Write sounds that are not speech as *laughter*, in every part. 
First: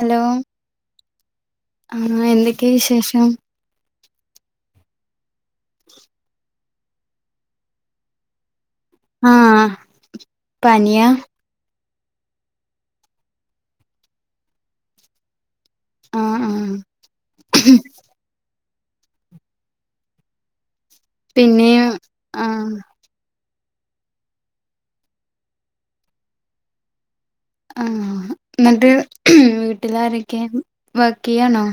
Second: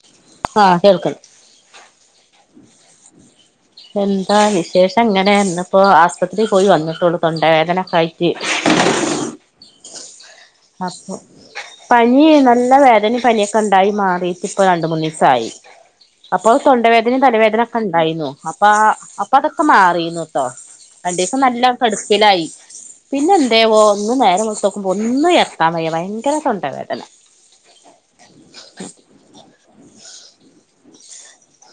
Hello ആഹ് കേൾക്കുന്നു ആഹ് എന്തൊക്കെ വിശേഷം? എന്താ വിശേഷംങ്ങനെ ഇന്ന്പ്പോ ആസ്പത്രി പോയി വന്നിട്ടോള്ളൂ തൊണ്ടവേദനോക്കായിട്ട് ആഹ് പനിയാ അപ്പോ പനി നല്ല വേദനേം പനിയൊക്കെണ്ടായി മാറിട്ട് ഇപ്പ രണ്ട് മൂന്നീസായി. ആഹ് അപ്പോ ആഹ് തൊണ്ടവേദനേം തലവേദനൊക്കെണ്ടായിന്നു. അപ്പ അപ്പ അതൊക്കെ മാറീന്നുട്ടോ. രണ്ടീസം നല്ല പിന്നെ കെടുപ്പലായി ആഹ് പിന്നെ എന്തേവോ? ഇന്ന് നേരം വെളുത്തോക്ക്മ്പോ ഒന്നും എറക്കാൻ വയ്യ. ഭയങ്കര തൊണ്ട വേദന. ആഹ് ന്നട്ട് വീട്ടിൽ ആരൊക്കെ? വർക്കിയ്യാണോ?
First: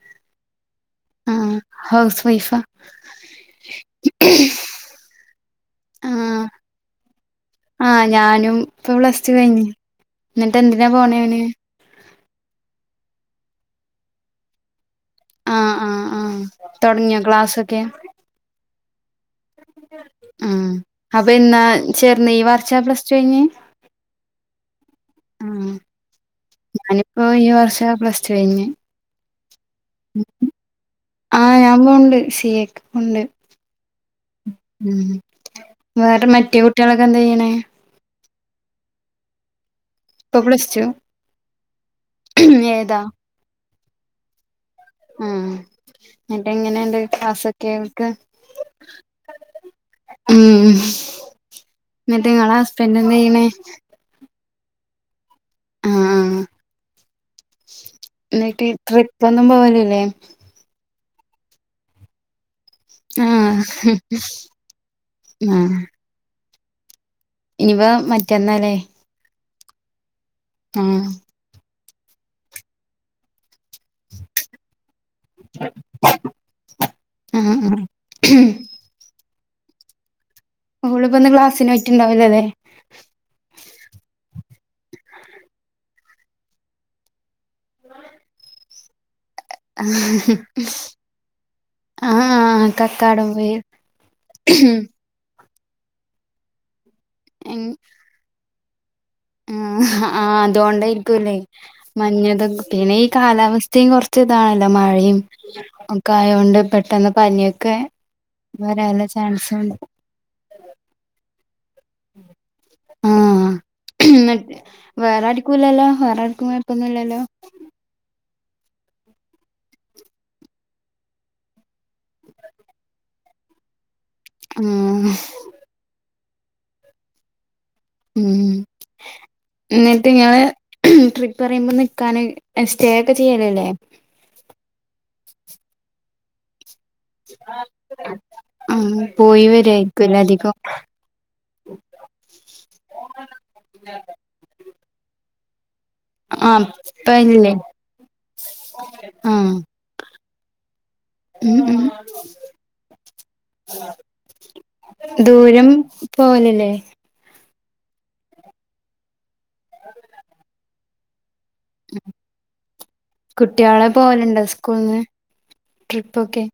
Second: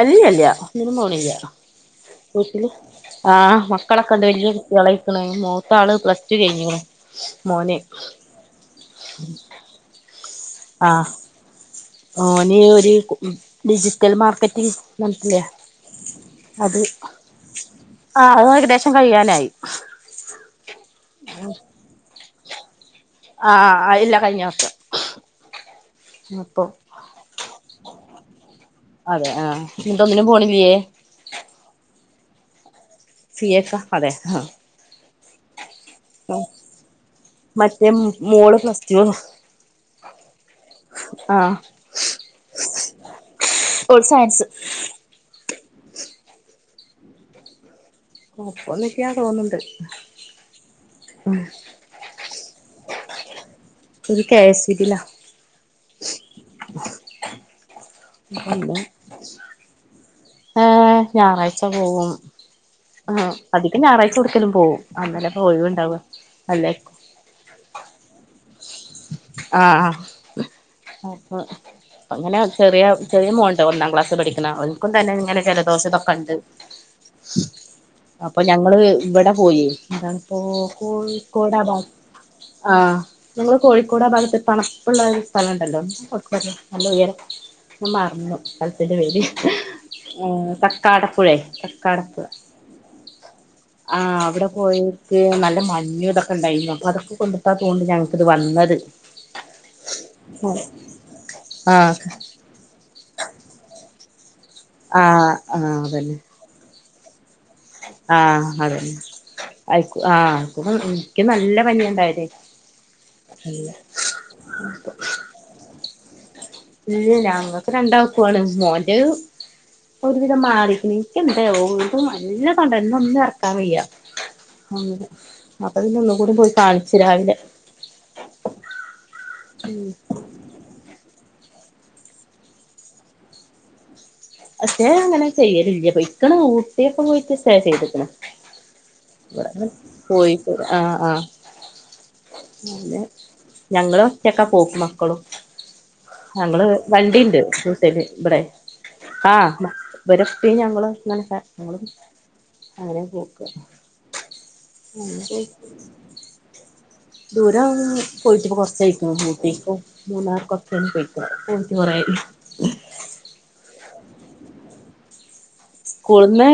അല്ലില്ല്യ ഒന്നിനും പോണില്ല ആഹ് ഹൗസ് വൈഫാ വീട്ടില് ആഹ് മക്കളൊക്കണ്ട് വല്യ കുട്ടികളായ്ക്കണ് മൂത്ത ആള് പ്ലസ് ടു ആഹ് കഴിഞ്ഞിക്ണു. മോന് ആഹ് ഞാനും ഇപ്പൊ പ്ലസ് ടു കഴിഞ്ഞ് എന്നിട്ട് എന്തിനാ ആഹ് പോണെ അവന് ഓന് ഒര് ഡിജിറ്റൽ മാർക്കറ്റി മനസിലേ ആഹ് ആഹ് ആഹ് അത് തുടങ്ങിയോ ക്ലാസ്സൊക്കെ ആഹ് അത് ഏകദേശം കഴിയാനായി. ആ അപ്പൊ ഇന്ന് ചേർന്നെ ഈ വർഷ പ്ലസ് ടു കഴിഞ്ഞ് ആഹ് ഇല്ല കഴിഞ്ഞ വർഷം ഉം അപ്പൊ ഞാനിപ്പൊ ഈ വർഷ പ്ലസ് ടു കഴിഞ്ഞ് അതെ ആഹ് എന്നിട്ടൊന്നിനും പോണില്ല്യേ? ആഹ് ഞാൻ പോണ്ണ്ട് സി എക്ക് പോണ്ട് സിയെക്ക അതെ ആഹ് വേറെ മറ്റേ കുട്ട്യോളൊക്കെ എന്താ ചെയ്യണെ? മറ്റേ മോള് പ്ലസ്ടു ഇപ്പ പ്ലസ്ടു ഏതാ? ഓൾ സയൻസ് ആഹ് എന്നിട്ട് എങ്ങനെണ്ട് ക്ലാസ് കേൾക്ക് ഒപ്പന്നില്ല തോന്നുന്നുണ്ട് ഉം എന്നിട്ട് ഇങ്ങളെ ഹസ്ബൻഡെന്തായ്യ്ണെ? ഓര് കെ എസ് സിബില ആഹ് എന്നിട്ട് ഒന്ന് ട്രിപ്പ് ഒന്നും പോവലില്ലെ ഏഹ് ഞായറാഴ്ച പോവും. ആഹ് അതികം ഞായറാഴ്ച ഏവ്ടക്കേലും പോവും അന്നലെപ്പൊ ഒഴിവുണ്ടാവ അല്ലെ ഇനിവ മറ്റന്നാല്ലേ ആഹ് ആഹ് അപ്പ അങ്ങനെ ചെറിയ ചെറിയ മോള്ണ്ട ഒന്നാ ക്ലാസ്സി പഠിക്കണ ഓനിക്കും തന്നെ ഇങ്ങനെ ജലദോഷ ഇതൊക്കെണ്ട് ആഹ് ആ ഇവിടെ പോയി ഇനിപ്പോ ഓളിപ്പോ ഇന്ന് ക്ലാസ്സിന് കോഴിക്കോടാഭാ പോയിട്ടുണ്ടാവില്ലല്ലേ ആഹ് നമ്മള് കോഴിക്കോട് ആ ഭാഗത്ത് തണുപ്പുള്ള ഒരുസ്ഥലണ്ടല്ലോ നല്ല ഉയരം ഞാമറന്നു സ്ഥലത്തിന്റെ പേര് ആഹ് കക്കാടപ്പുഴെ തക്കാടപ്പുഴ ആഹ് കക്കാടം ആഹ് അവിടെ പോയി പൊയിൽ നല്ല മഞ്ഞു ഇതൊക്കെ ഇണ്ടായിന്നു അപ്പൊ അതൊക്കെ കൊണ്ടിട്ടാതോന്ന്ണ്ട് ഞങ്ങക്ക് ഇത് വന്നത് ആഹ് ആഹ് അതൊണ്ടായിരിക്കുല്ലേ മഞ്ഞുതൊ പിന്നെ ഈ കാലാവസ്ഥയും കൊറച്ച് ച്ചിതാണല്ലോ മഴയും ആഹ് ആഹ് ഒക്കെ അതന്നെ ആയൊണ്ട് പെട്ടെന്ന് പനിയൊ ആഹ് അതെ ഐക്കു ആഹ് എനിക്ക് നല്ല പനിയോണ്ടായത് ആഹ് നല്ല എന്നിട്ട് വേറാരിക്കു ഇല്ലാല്ലൊ വേറെ ഇല് കുഴപ്പൊന്നുംല്ലല്ലോ ഞങ്ങ രണ്ടാക്കുവാണ് മോന്റെ ഒരുവിധം മാറിക്കണ് എനിക്കെന്തേവൊ ഇപ്പ നല്ല തൊണ്ട ഇന്ന് ഒന്നും എറ്ക്കാൻ വയ്യ അങ്ങനെ ആഹ് അപ്പൊ പിന്നെ ഒന്നും കൂടി പോയി കാണിച്ചു രാവിലെ. ഉം ഉം എന്നിട്ട് ഞാൻ ട്രിപ്പ് പറയുമ്പോ നിക്കാന് സ്റ്റേ ഒക്കെ ചെയ്യലല്ലേ. സ്‌റ്റേ അങ്ങനെ ചെയ്യലില്ല. പൊയ്ക്കണ് ഊ ട്ടിയൊക്കെ പോയപ്പോ സ്‌റ്റേ ചെയ്തക്കണ്. ആഹ് പോയി ഇവിടന്ന് വരായിരിക്കുംല്ലേ അധികം കോയിക്കോട് ആഹ് ആഹ്. അങ്ങനെ ഞങ്ങള് ഒറ്റക്കാ പോക്ക് മക്കളും. ആഹ് ഞങ്ങള് വണ്ടീണ്ട് ഇപ്പല്ലേ വീട്ടല് ഇപടെ. ആഹ് ഇപരെ ഉപ്പിം ഞങ്ങള് ഇങ്ങനൊക്കെ. ഉം ഉം ഞങ്ങളും അങ്ങനെ പോക്ക്. ദൂരം പോവലില്ലേ? ദൂരം പോയിട്ട് ഇപ്പോ കൊറച്ചായേക്കണ്, ഊട്ടിക്കും മൂന്നാർക്കൊക്കയാണ് പോയിക്കണെ അപ്പം. ബോറയി കുട്ടികള് പോവലുണ്ടോ സ്കൂളിന്ന്? സ്കൂളിന്ന്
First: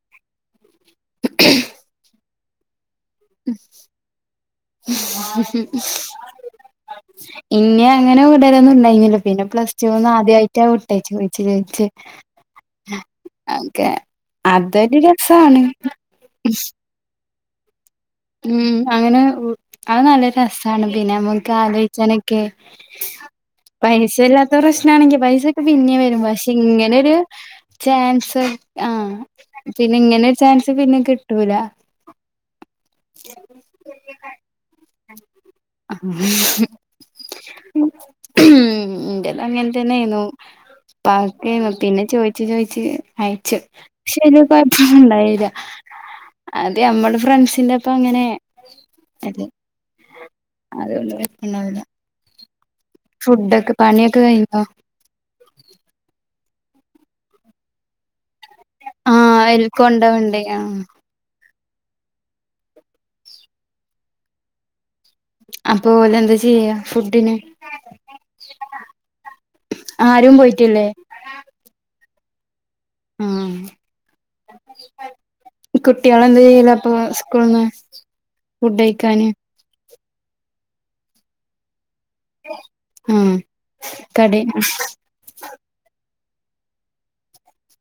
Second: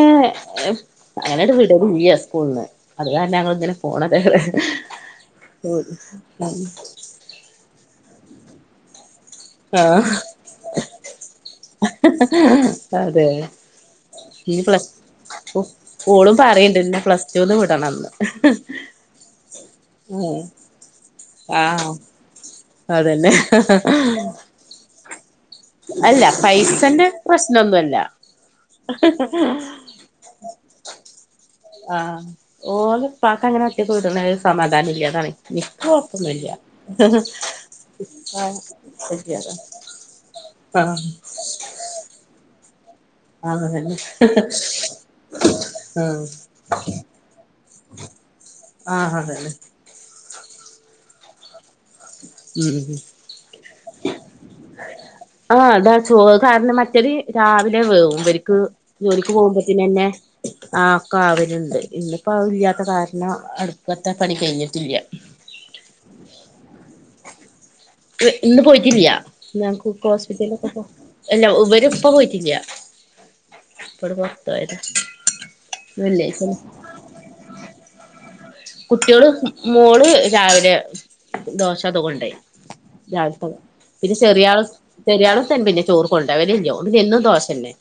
ഏഹ് അങ്ങനെ എങ്ങാട്ടും വിടുലില്ല സ്കൂളിന്ന്. അത് കാരണം ഞങ്ങള് ഇങ്ങനെ പോണത്, ഉം. ഇന്നെ അങ്ങനെ വിടലൊന്നും ഇണ്ടായിരുന്നില്ല. പിന്നെ പ്ലസ് ടുന്ന് ആഹ് ആദ്യയിട്ടാ വിട്ടയച്ചത് ചോദിച്ചു ചോദിച്ചു, അതെ അതെ. ഇനി പ്ലസ് ഓഹ് ഓളും പറയണ്ട് എന്നെ പ്ലസ് ടുവിന് വിടണോന്ന്. ഉം അങ്ങനെ ഉം അത് നല്ല രസ മാണ് പിന്നെ നമുക്ക് ആഹ് ആലോചിച്ചാനൊക്കെ അതന്നെ പൈസ ഇല്ലാത്ത പ്രശ്നാണെങ്കിൽ പൈസ. പിന്നെ വരും അല്ല പക്ഷെ പൈസന്റെ ഇങ്ങനൊരു പ്രശ്നൊന്നുല്ല ചാൻസ് ആഹ് പിന്നെ. ഇങ്ങനെയൊരു ചാൻസ് പിന്നെ കിട്ടൂല. ആഹ് ഓള് ഉപ്പാക്ക് അങ്ങനെ ഒറ്റയ്ക്ക് വിടണത് സമാധാനം ഇല്ല അതാണ് എനിക്ക് കുഴപ്പൊന്നുല്ല. ഉപ്പാക്ക് സുഖമില്ല അതാ. ഉം ഉപ്പാക്കാണ് പിന്നെ ചോയിച്ചു ചോയിച്ച്. അയച്ചു ആഹ് അതന്നെ പക്ഷെ കുഴപ്പൊന്നുണ്ടായില്ല, അത് നമ്മടെ ഫ്രണ്ട്സ്. എൻ്റെ ഒപ്പ അങ്ങനെ ആഹ് ആഹ് അത് അതന്നെ അതുകൊണ്ട് കുഴപ്പൊണ്ടാവൂല. ഉം ഫുഡ്ഡൊക്കെ പണിയൊക്കെ കഴിഞ്ഞോ? ആഹ് അതാ ചോറ് കാരണം മട്ടരി രാവിലെ വേവും ഇവരെക്ക്. ജോലിക്ക് ആഹ് അയില് പോകുമ്പോത്തിന് തന്നെ കൊണ്ടോവണ്ടേ ആഹ്. ക്കാവലുണ്ട്, ഇന്ന് ഇപ്പെ ഇല്ലാത്ത കാരണം അടുപ്പത്തെ പണി കഴിഞ്ഞിട്ടില്ല. അപ്പൊ ഓല് എന്താ ചെയ്യാ ഫുഡിന്? ഇന്ന് പോയിട്ടില്ല ഞങ്ങക്ക് ആരും ഹോസ്പിറ്റലിലൊക്കെ ഇപ്പൊ പോയിട്ടില്ലേ അല്ല ഇവര് ഇപ്പൊ പോയിട്ടില്ല. ആഹ് *unintelligible* പൊറത്ത് പോയതാ. കുട്ടികള് എന്താ വെള്ളിയാഴ്ച എളുപ്പം സ്കൂളിന്ന് ഫുഡ് കഴിക്കാ. കുട്ടികള് മോള് രാവിലെ ദോശ അതുകൊണ്ടോയ്. രാവിലെ ആഹ് ഇപ്പോ പിന്നെ കടേ ചെറിയ ആള്. ചെറിയാള് തൻ പിന്നെ ചോറ് കൊണ്ടോവലില്ല അതുകൊണ്ട് എന്നും ദോശ തന്നെ,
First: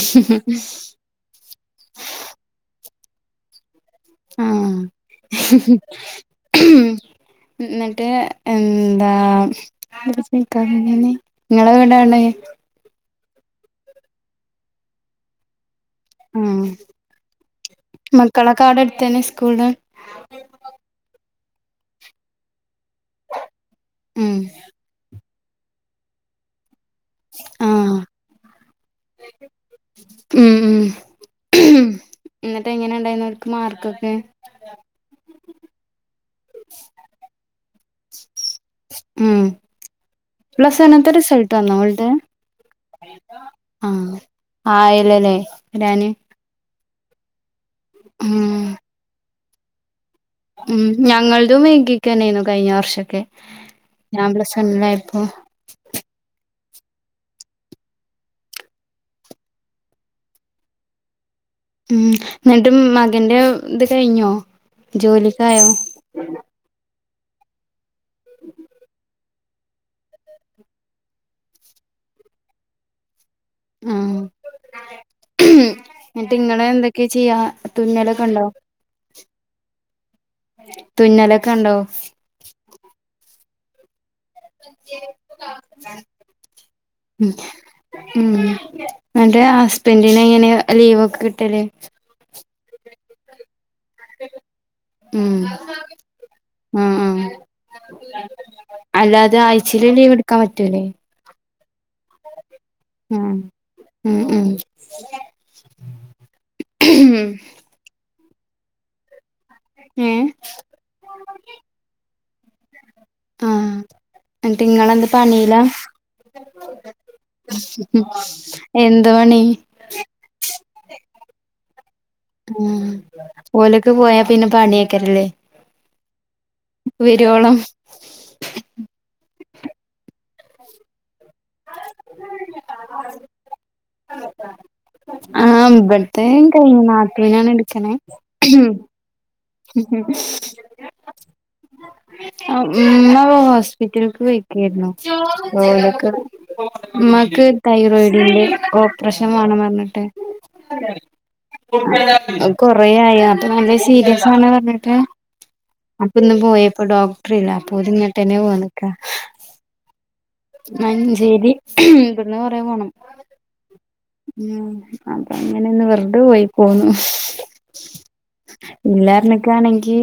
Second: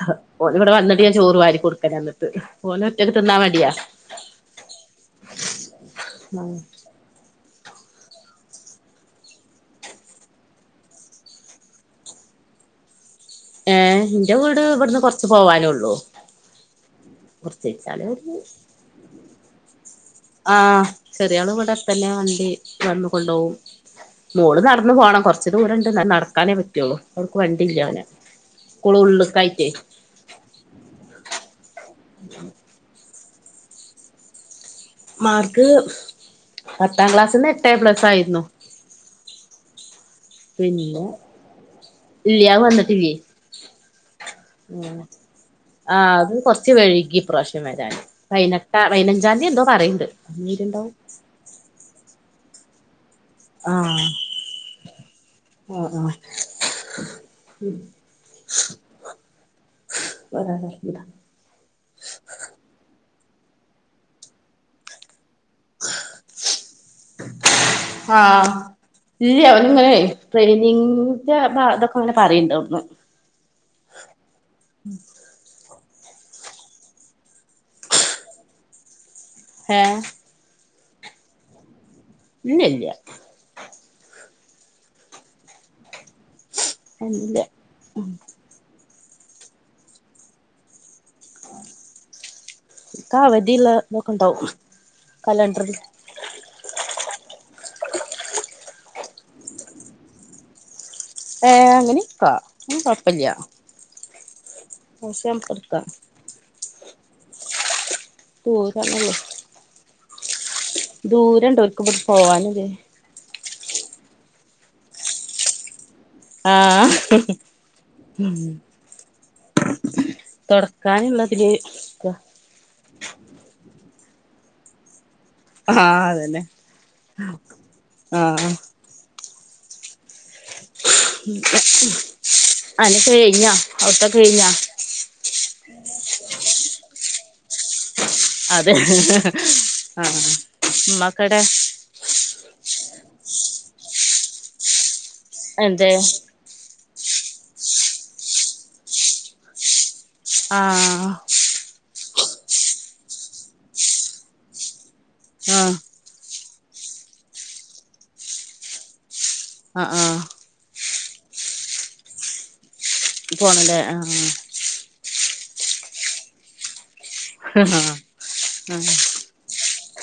ഓഹ് ഓന് ഇവിടെ വന്നി ട്ട് ചോറ് വാരി കൊടുക്കലാണ് എന്നിട്ട് ഓന് ഒറ്റക്ക് തിന്നാൻ മടിയാ. ആഹ് ഉം എന്നിട്ട് എന്താ. പിടിച്ചു നിൽക്കാൻ പിന്നെയല്ലേ, നിങ്ങള് എവിടാണ്. ഏഹ് എന്റെ വീട് ഇവിടുന്ന് കുറച്ച് പോവാനുള്ളൂ. ആഹ് ഒരു മക്കളൊക്കെ അവിടെ അടുത്ത് തന്നെ സ്കൂള്. ആഹ് ചെറിയാള് ഇവിടെ തന്നെയാ വണ്ടി. വന്നുകൊണ്ടു പോവും, ഉം മോള് നടന്നു പോണം കൊറച്ച്. ഇച്ചിരി ദൂരമുണ്ട് എന്നാല് നടക്കാനേ പറ്റുള്ളൂ, അവർക്ക് വണ്ടിയില്ല ആഹ് അങ്ങനെ സ്കൂള് ഉള്ളക്കൊയിട്ടേ. ഉം ഉം എന്നിട്ട് എങ്ങനെ ഉണ്ടായിരുന്നു അവർക്ക് മാർക്ക് ഒക്കെ. മാർക്ക് പത്താം ക്ലാസിന്ന് എട്ട് എ പ്ലസ് ആയിരുന്നു. ഉം പ്ലസ് വണ്ണുത്തെ റിസൾട്ട്‌ വന്നോ ഓളുടെ. ഇല്ല്യാ വന്നിട്ടില്ല്യ, ഉം ആയില്ലല്ലേ വരാന് ആഹ് അത് കൊറച്ച്. ഇച്ച് വൈകി ഇപ്രാവശ്യം വരാൻ ഉം പൈയിനെട്ടോ പൈയിനഞ്ച് തീയതി എന്തോ പറയണ്ട്. ഉം അന്നേരുണ്ടാവും ഞങ്ങൾതും വൈകിക്കെന്നേനു കഴിഞ്ഞ വർഷയൊക്കെ, ആഹ് ഞാൻ പ്ലസ് വണ്ണിൽ ആയിപ്പോ. ആഹ് ആഹ് ഉം പറയാൻ പറ്റും. ഉം എന്നിട്ടും മകന്റെ ഇത് കഴിഞ്ഞോ, ജോലിക്കായോ? ആഹ് ഇല്ല അവൻ ഇങ്ങനെ ട്രെയിനിങ്ങന്റെ അതൊക്കെ അങ്ങനെ പറയണ്ടോന്ന് ആഹ് എന്നിട്ട് ഇങ്ങളെ എന്തൊക്കെ ചെയ്യാ തുന്നലൊക്കെ ഉണ്ടോ ഏഹ് തുന്നലൊക്കെ ഉണ്ടോ? ഇല്യ ഇല്യ ഉം ഇല്ല ഉം അന്റെ ഹസ്ബന്റിന് എങ്ങനെ ലീവ് ഒക്കെ കിട്ടൽ *unintelligible* വധിയുള്ള ഉം ആഹ് ആഹ് അല്ലാതെ ആഴ്ചൽ ലീവ് എടുക്കാൻ പറ്റൂല്ലേ ഏഹ് അങ്ങനി ഇക്കാ ഉം ഉം ഉം പക്ഷെ നമുക്ക് എടുക്കാം *inaudible* ഓ തല്ലല്ലോ ഏഹ് ദൂരണ്ട ഓൽക്കുമ്പോ പോവാനേ ആഹ് എന്നിട്ട് ഇങ്ങളെന്ത് പണില ആഹ് എന്ത് പണി തൊടക്കാൻള്ളതിൽ ഉം ഓലൊക്കെ പോയാ പിന്നെ പണിയേക്കരല്ലേ ആഹ് അതന്നെ ആഹ് അന കഴിഞ്ഞാ അഉട്ത്തോക്കെ കഴിഞ്ഞാ ആഹ് ഇവിട്ത്തെ കഴഞ്ഞ നാത്തൂനാണ് എടുക്കണേ അതെ ആഹ് ഉമ്മക്കടെ ആഹ് ഉമ്മ ഹോസ്പിറ്റൽക്ക് പോയി ക്കേര്ന്നു ജോലി എന്ത് ഒക്കെ ഉമ്മക്ക് തൈറോയിഡിന്റെ ഓപ്പറഷൻ വേണം പറഞ്ഞിട്ട് ആഹ് കൊറേയായി അപ്പൊ നല്ല സീരിയസാണ് പറഞ്ഞിട്ട് ആഹ് അപ്പന്ന് പോയപ്പൊ ഡോക്ടർ ഇല്ല അപ്പൊ ഇത് ഇങ്ങട്ടന്നെ പോന്നക്കാ ഹേ ആഹ് ആഹ് മഞ്ചേരി ഇവിടുന്ന് കൊറേ പോണം പോണല്ലേ ആഹ് ഉം അപ്പൊ അങ്ങനെന്ന് വെർതെ പോയി പോന്നു ഹെഹാ ഹാഹ കണെങ്കി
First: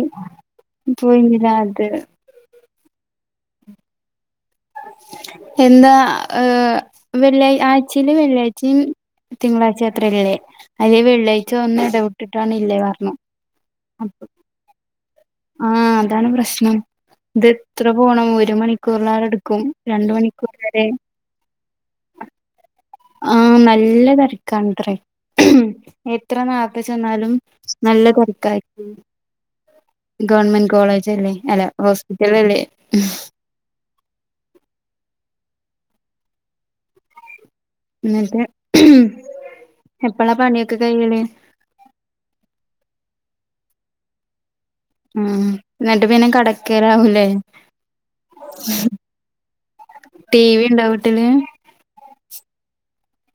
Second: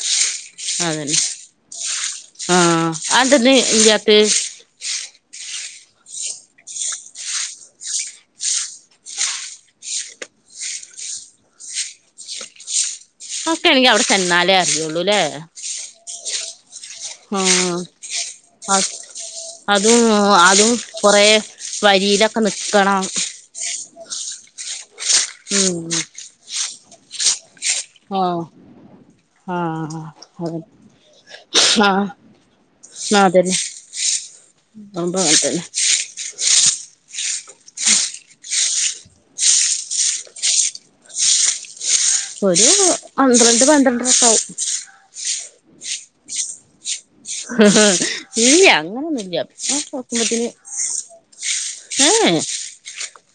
പോയിന്നില്ലാത് ആന്തന്ന് ല്യാത്തെ എന്താ ഏഹ് വെള്ളിയ ആഴ്ച്ചയില് വെള്ളിയാഴ്ച്ചിം തിങ്കളാഴ്ചയത്രരേല്ലേ അല്ലേ വെള്ളിയാഴ്ച ഒന്ന് ഇടവിട്ടിട്ടാണ് ഇല്ലേ പറഞ്ഞു ക്കെണെങ്കിൽ അവിടെ അപ്പൊ ചെന്നാലേ അറിയുള്ളൂല്ലേ ആഹ്! അതാണ് പ്രശ്നം. ആഹ് ഇതത്രെ പോണം ഒരു അത് മണിക്കൂറിലേറെ എടുക്കും. രണ്ടു മണിക്കൂർ വരെ കുറേ വരിയിലൊക്കെ നിക്കണം. ആഹ്! നല്ല തിരക്കാണ്ടറേ ഉം. എത്ര നേരത്തെ ചെന്നാലും നല്ല ആഹ് തിരക്കായിരിക്കും. ആഹ് അതെ ഗവൺമെന്റ് കോളേജ് അല്ലേ അല്ല ആഹ് ഹോസ്പിറ്റലല്ലേ? *unintelligible* എന്നിട്ട് എപ്പോളാ പണിയൊക്കെ കഴിയല്? ഒരു പന്ത്രണ്ട് പന്ത്രണ്ടര ഒക്കെ ആവും. ഉം. എന്നിട്ട് പിന്നെ കിടക്കലാവും. ഇല്ല അങ്ങനൊന്നുമില്ല. നോക്കുമ്പോഴത്തേനു. ണ്ടോ വീട്ടില്?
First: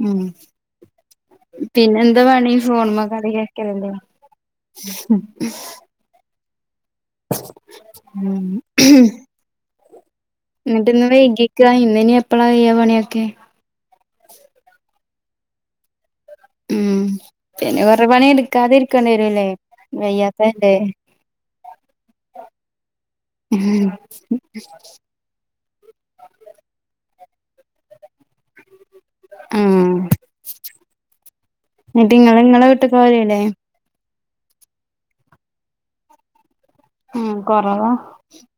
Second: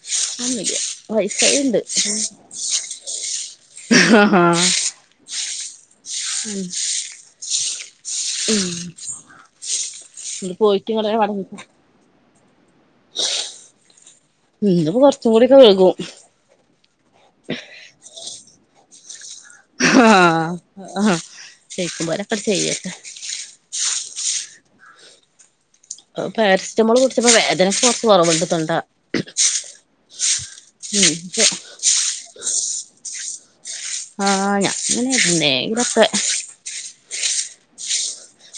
ഉം. ഒന്നുല്ല വൈഫൈ ഉണ്ട് പിന്നെന്ത പണി ഫോണ് മ്മ കളിക ആഹാ *unintelligible* *unintelligible* ഉം! ഇന്ന് പോയിട്ട് എന്നിട്ട് ഇന്ന് ഇങ്ങട് മടങ്ങിപ്പോ വൈകിക്ക? ഇന്ന് ഇനി എപ്പളാ കയ്യ്യ പണിയൊക്കെ? ഇന്നു ഇപ്പോ കുറച്ചു കൂടിയൊക്കെ വൈകും! ഉം. പിന്നെ കൊറെ പണിയെടുക്കാതെ ഇരിക്കേണ്ടി വരുല്ലേ? ആഹ്! ഹ ശരിക്കും പോലൊക്കെ ചെയ്യാം. ഉം. പാരസെറ്റമോള് കുടിച്ചപ്പോ വേദനക്ക് കൊറച്ച് കൊറവുണ്ട് തൊണ്ട. ആഹ് ഉം. ശരി! എന്നിട്ട് ഇങ്ങള് ഇങ്ങളെ വീട്ട്ക്ക് പോവലില്ലേ ആഹ്! ഞാൻ ഇങ്ങനെ അന്നേ ഇതൊക്കെ? ഉം. കൊറവാ!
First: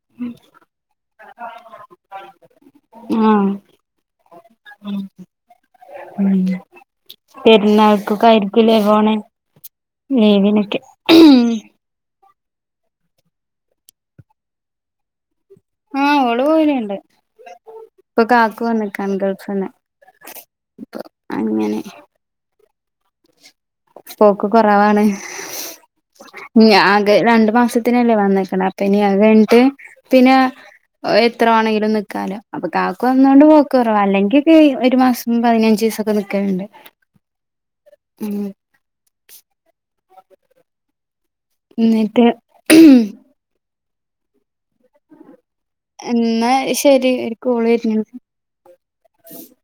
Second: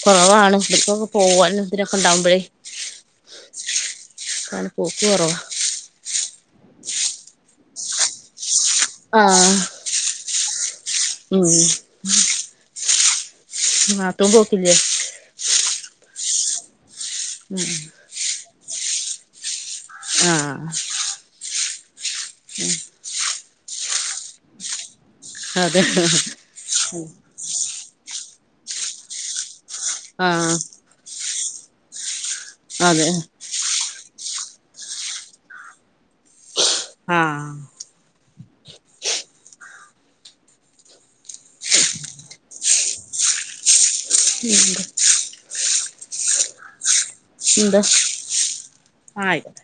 കൊറവാണ്. ട്രിപ്പൊക്കെ പോകാനും ഇതിനൊക്കെ ഉണ്ടാകുമ്പോഴേ! ഉം കാരണം പോക്ക് കൊറവാ ഉം! പെരുന്നാൾകൊക്കായിരു പിന്നെ പോണം ആഹ് ലീവിനൊക്കെ! ഉം നാത്തൂൻ പോക്കില്ലേ ആഹ്! ഓള് പോവലുണ്ട്! ഉം ഇപ്പൊ കാക്കു വന്നിക്കണ് ഗൾഫിന്ന്. ആഹ്! അങ്ങനെ! *unintelligible* പോക്ക് കൊറവാണ്. അതെ ഞാ ആകെ രണ്ട് മാസ ത്തിനല്ലേ വന്നിക്കണെ. അപ്പ ഇനി അത് കഴിഞ്ഞിട്ട് പിന്നെ ആഹ് എത്ര വേണെങ്കിലും നിൽക്കാലോ. അപ്പൊ കാക്കു അതെ വന്നോണ്ട് പോക്ക് കൊറ അല്ലെങ്കിയക്കെ ഒരു മാസം പതിനഞ്ച് ദിവസൊക്കെ നിക്കല്ണ്ട്. ആഹ് *unintelligible* ന്നിട്ട്? *unintelligible* എന്നാ ശരി ഒരു കോളു വരുന്നുണ്ട്. ആയിക്കോട്ടെ